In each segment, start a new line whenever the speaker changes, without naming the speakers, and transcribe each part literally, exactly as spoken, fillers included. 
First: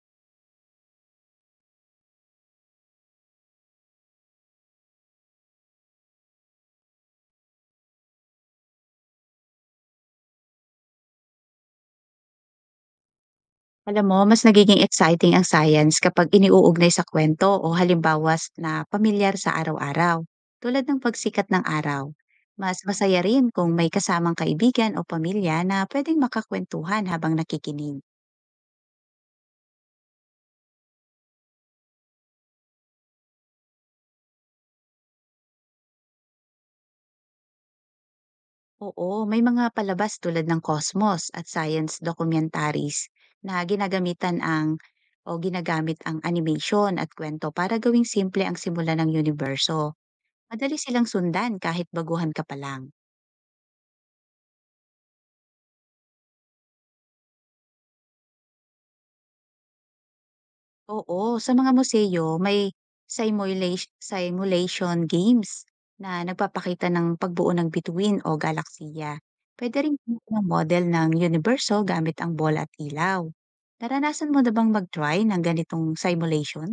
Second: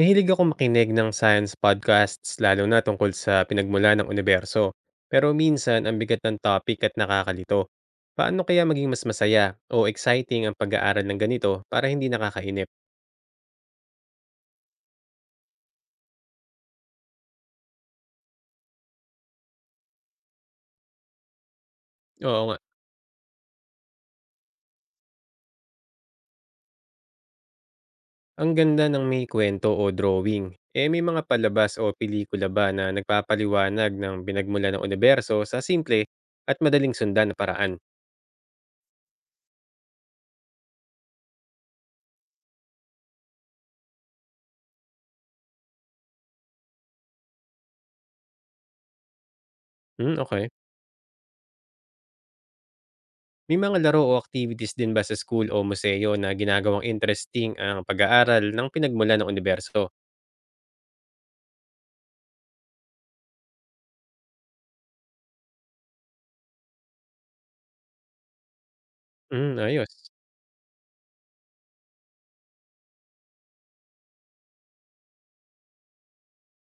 Mahilig akong makinig ng science podcasts lalo na tungkol sa pinagmulan ng universo. Pero minsan ang bigat ng topic at nakakalito. Paano kaya maging mas masaya o exciting ang pag-aaral ng ganito para hindi nakakainip?
Alam mo, mas nagiging exciting ang science kapag iniuugnay sa kwento o halimbawa s- na pamilyar sa araw-araw, tulad ng pagsikat ng araw.
Oo nga,
Mas masaya rin kung may kasamang kaibigan o pamilya na pwedeng makakwentuhan habang nakikinig.
ang ganda ng may kwento o drawing. Eh may mga palabas o pelikula ba na nagpapaliwanag ng pinagmula ng universo sa simple at madaling sundan na paraan?
Oo, may mga palabas tulad ng Cosmos at science documentaries na ginagamitan ang o ginagamit ang animation at kwento para gawing simple ang simula ng universo.
Hmm, okay.
Madali silang sundan kahit baguhan ka pa lang.
May mga laro o activities din ba sa school o museo na ginagawang interesting ang pag-aaral ng pinagmulan ng universo?
Oo, sa mga museo may simulation simulation games na nagpapakita ng pagbuo ng bituin o galaksiya.
Hmm,
Pwede rin
ayos.
ng model ng universo gamit ang bola at ilaw. Naranasan mo na bang mag-try ng ganitong simulation?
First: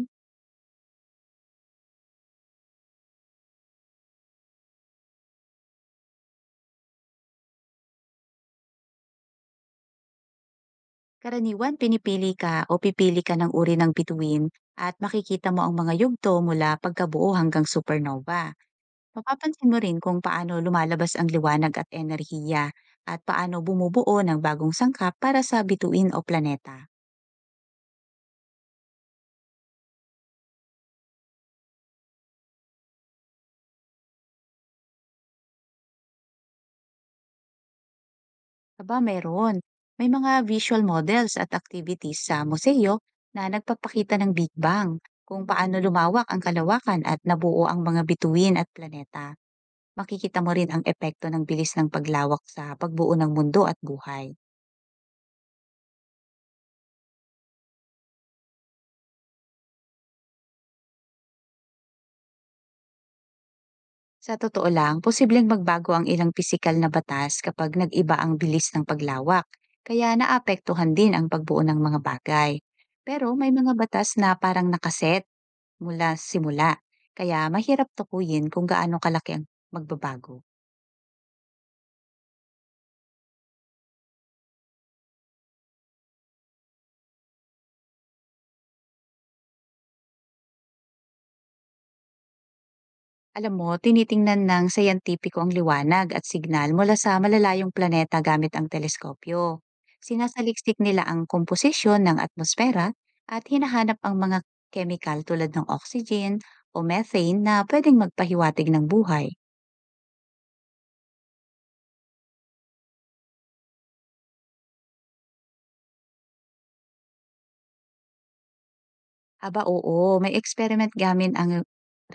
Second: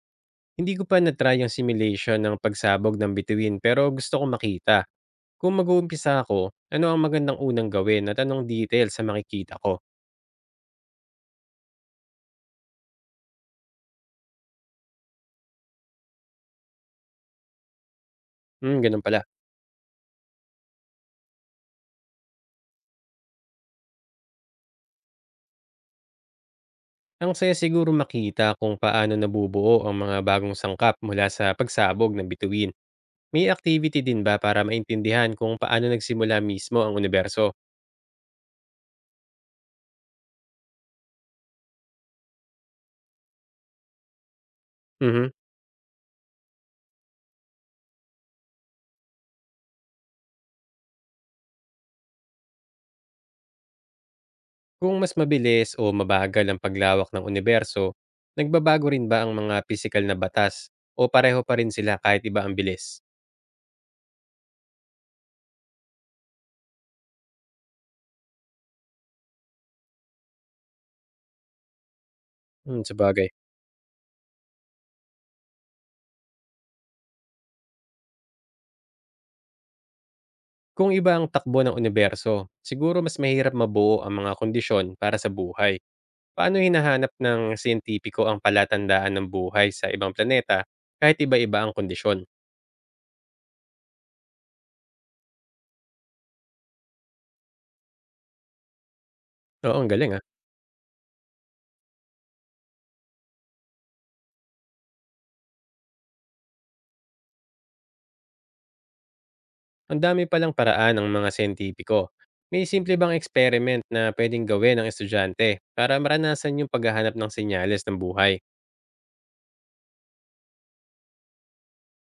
Hindi ko pa na-try yung simulation ng pagsabog ng bituin pero gusto ko makita. Kung mag-uumpisa ako, ano ang magandang unang gawin at anong details sa makikita ko?
Karaniwan, pinipili ka o pipili ka ng uri ng bituin at makikita mo ang mga yugto mula pagkabuo hanggang supernova.
Hmm, ganun pala.
Mapapansin mo rin kung paano lumalabas ang liwanag at enerhiya, at paano bumubuo ng bagong sangkap para sa bituin o planeta.
Ang saya siguro makita kung paano nabubuo ang mga bagong sangkap mula sa pagsabog ng bituin. May activity din ba para maintindihan kung paano nagsimula mismo ang universo?
Aba, meron. May mga visual models at activities sa museo na nagpapakita ng Big Bang,
Mhm.
kung paano lumawak ang kalawakan at nabuo ang mga bituin at planeta. Makikita mo rin ang epekto ng bilis ng paglawak sa pagbuo ng mundo at buhay.
Kung mas mabilis o mabagal ang paglawak ng universo, nagbabago rin ba ang mga pisikal na batas o pareho pa rin sila kahit iba ang bilis?
Sa totoo lang, posibleng magbago ang ilang pisikal na batas kapag nag-iba ang bilis ng paglawak, kaya naapektuhan din ang pagbuo ng mga bagay.
Hmm, sabagay.
Pero may mga batas na parang nakaset mula simula, kaya mahirap tukuyin kung gaano kalaki ang magbabago.
Kung iba ang takbo ng universo, siguro mas mahirap mabuo ang mga kondisyon para sa buhay. Paano hinahanap ng siyentipiko ang palatandaan ng buhay sa ibang planeta kahit iba-iba ang kondisyon?
Alam mo, tinitingnan ng sayantipiko ang liwanag at signal mula sa malalayong planeta gamit ang teleskopyo.
Oo, ang galing ah.
Sinasaliksik nila ang komposisyon ng atmosfera at hinahanap ang mga chemical tulad ng oxygen o methane na pwedeng magpahiwatig ng buhay.
Ang dami palang paraan ng mga siyentipiko. May simple bang experiment na pwedeng gawin ng estudyante para maranasan yung paghahanap ng senyales ng buhay?
Aba oo, may experiment gamit ang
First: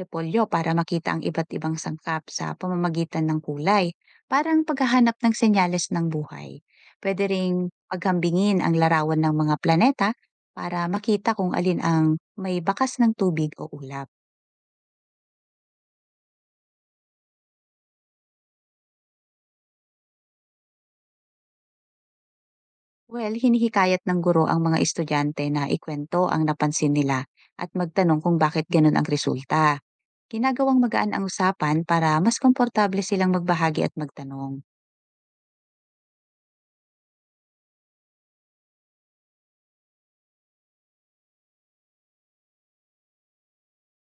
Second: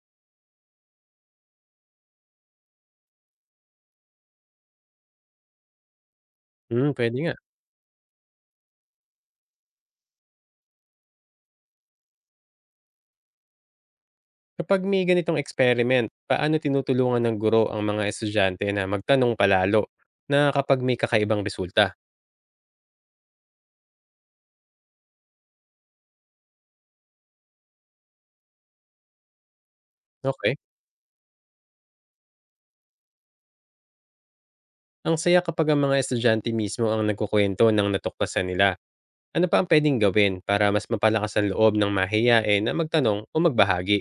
repolyo para makita ang iba't ibang sangkap sa pamamagitan ng kulay, parang paghahanap ng senyales ng buhay.
Hmm, pwede
Pwede
nga.
ring paghambingin ang larawan ng mga planeta para makita kung alin ang may bakas ng tubig o ulap.
Kapag may ganitong experiment, paano tinutulungan ng guro ang mga estudyante na magtanong palalo na kapag may kakaibang resulta?
Well, hinihikayat ng guro ang mga estudyante na ikwento ang napansin nila at magtanong kung bakit ganun ang resulta.
Okay.
Ginagawang magaan ang usapan para mas komportable silang magbahagi at magtanong.
Ang saya kapag ang mga estudyante mismo ang nagkukwento ng natuklasan nila. Ano pa ang pwedeng gawin para mas mapalakas ang loob ng mahiyain na magtanong o magbahagi?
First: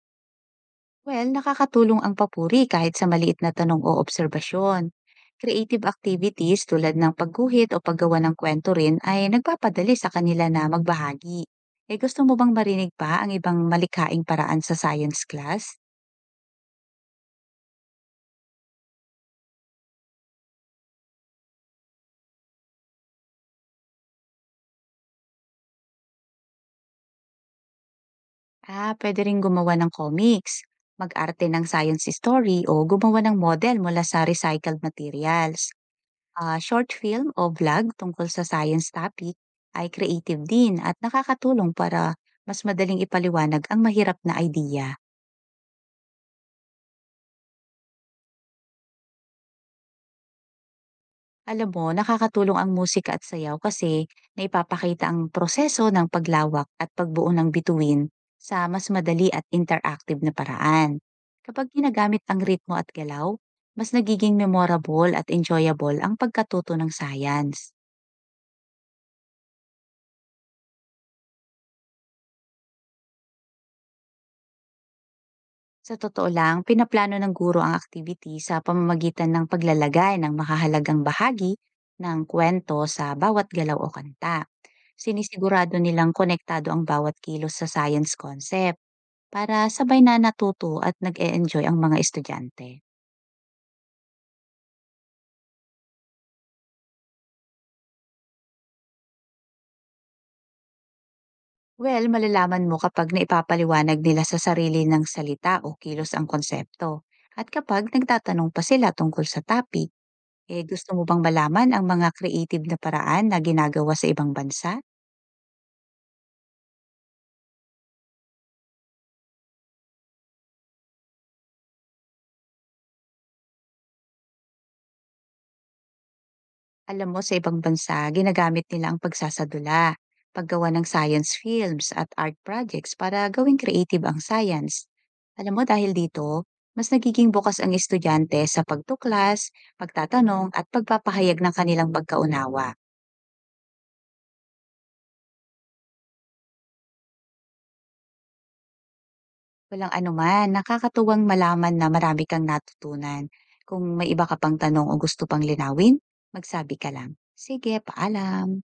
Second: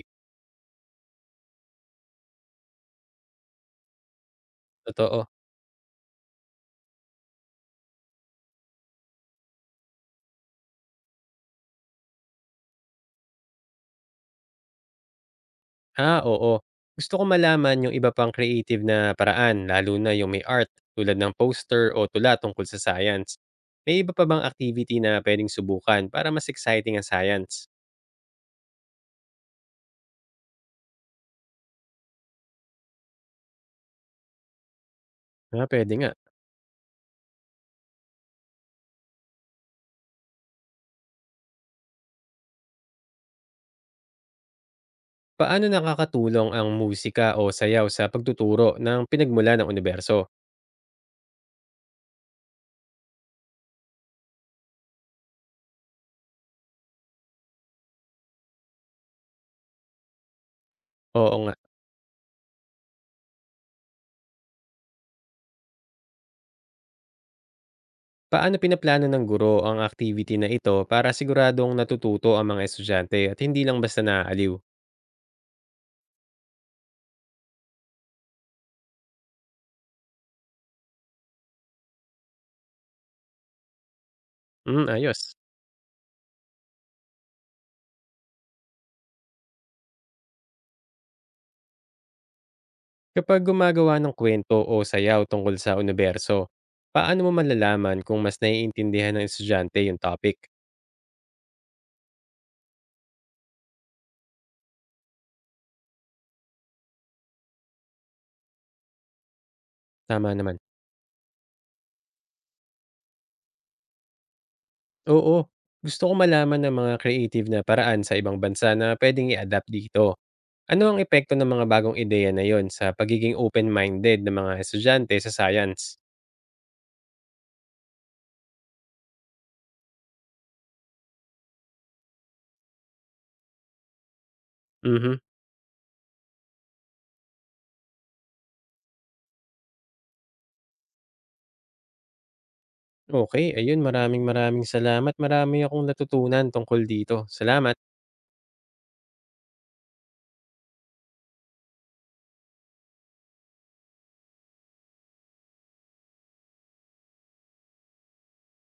Well, nakakatulong ang papuri kahit sa maliit na tanong o obserbasyon.
Totoo.
Creative activities tulad ng pagguhit o paggawa ng kwento rin ay nagpapadali sa kanila na magbahagi. Eh gusto mo bang marinig pa ang ibang malikhaing paraan sa science class?
Ah, oo. Gusto ko malaman yung iba pang creative na paraan, lalo na yung may art, tulad ng poster o tula tungkol sa science. May iba pa bang activity na pwedeng subukan para mas exciting ang science?
Ah, pwede rin gumawa ng comics, mag-arte ng science story o gumawa ng model mula sa recycled materials.
Ah, pwede nga.
Ah, short film o vlog tungkol sa science topic ay creative din at nakakatulong para mas madaling ipaliwanag ang mahirap na idea.
Paano nakakatulong ang musika o sayaw sa pagtuturo ng pinagmula ng universo?
Alam mo, nakakatulong ang musika at sayaw kasi naipapakita ang proseso ng paglawak at pagbuo ng bituin sa mas madali at interactive na paraan.
Oo nga.
Kapag ginagamit ang ritmo at galaw, mas nagiging memorable at enjoyable ang pagkatuto ng science.
Paano pinaplano ng guro ang activity na ito para siguradong natututo ang mga estudyante at hindi lang basta naaaliw?
Sa totoo lang, pinaplano ng guro ang activity sa pamamagitan ng paglalagay ng makahalagang bahagi ng kwento sa bawat galaw o kanta.
Hmm, ayos.
Sinisigurado nilang konektado ang bawat kilos sa science concept para sabay na natuto at nag-e-enjoy ang mga estudyante.
Kapag gumagawa ng kwento o sayaw tungkol sa universo, paano mo malalaman kung mas naiintindihan ng estudyante yung topic?
Well, malalaman mo kapag naipapaliwanag nila sa sarili ng salita o kilos ang konsepto. At kapag nagtatanong pa sila tungkol sa topic,
Tama naman.
eh gusto mo bang malaman ang mga creative na paraan na ginagawa sa ibang bansa?
Oo, gusto ko malaman ng mga creative na paraan sa ibang bansa na pwedeng i-adapt dito. Ano ang epekto ng mga bagong ideya na yon sa pagiging open-minded ng mga estudyante sa science?
Alam mo, sa ibang bansa, ginagamit nila ang pagsasadula, paggawa ng science films at art projects para gawing creative ang science.
Mhm.
Alam mo, dahil dito, mas nagiging bukas ang estudyante sa pagtuklas, pagtatanong at pagpapahayag ng kanilang pagkaunawa.
Okay, ayun, maraming maraming salamat. Marami akong natutunan tungkol dito. Salamat.
Walang anuman, nakakatuwang malaman na marami kang natutunan. Kung may iba ka pang tanong o gusto pang linawin, magsabi ka lang. Sige, paalam.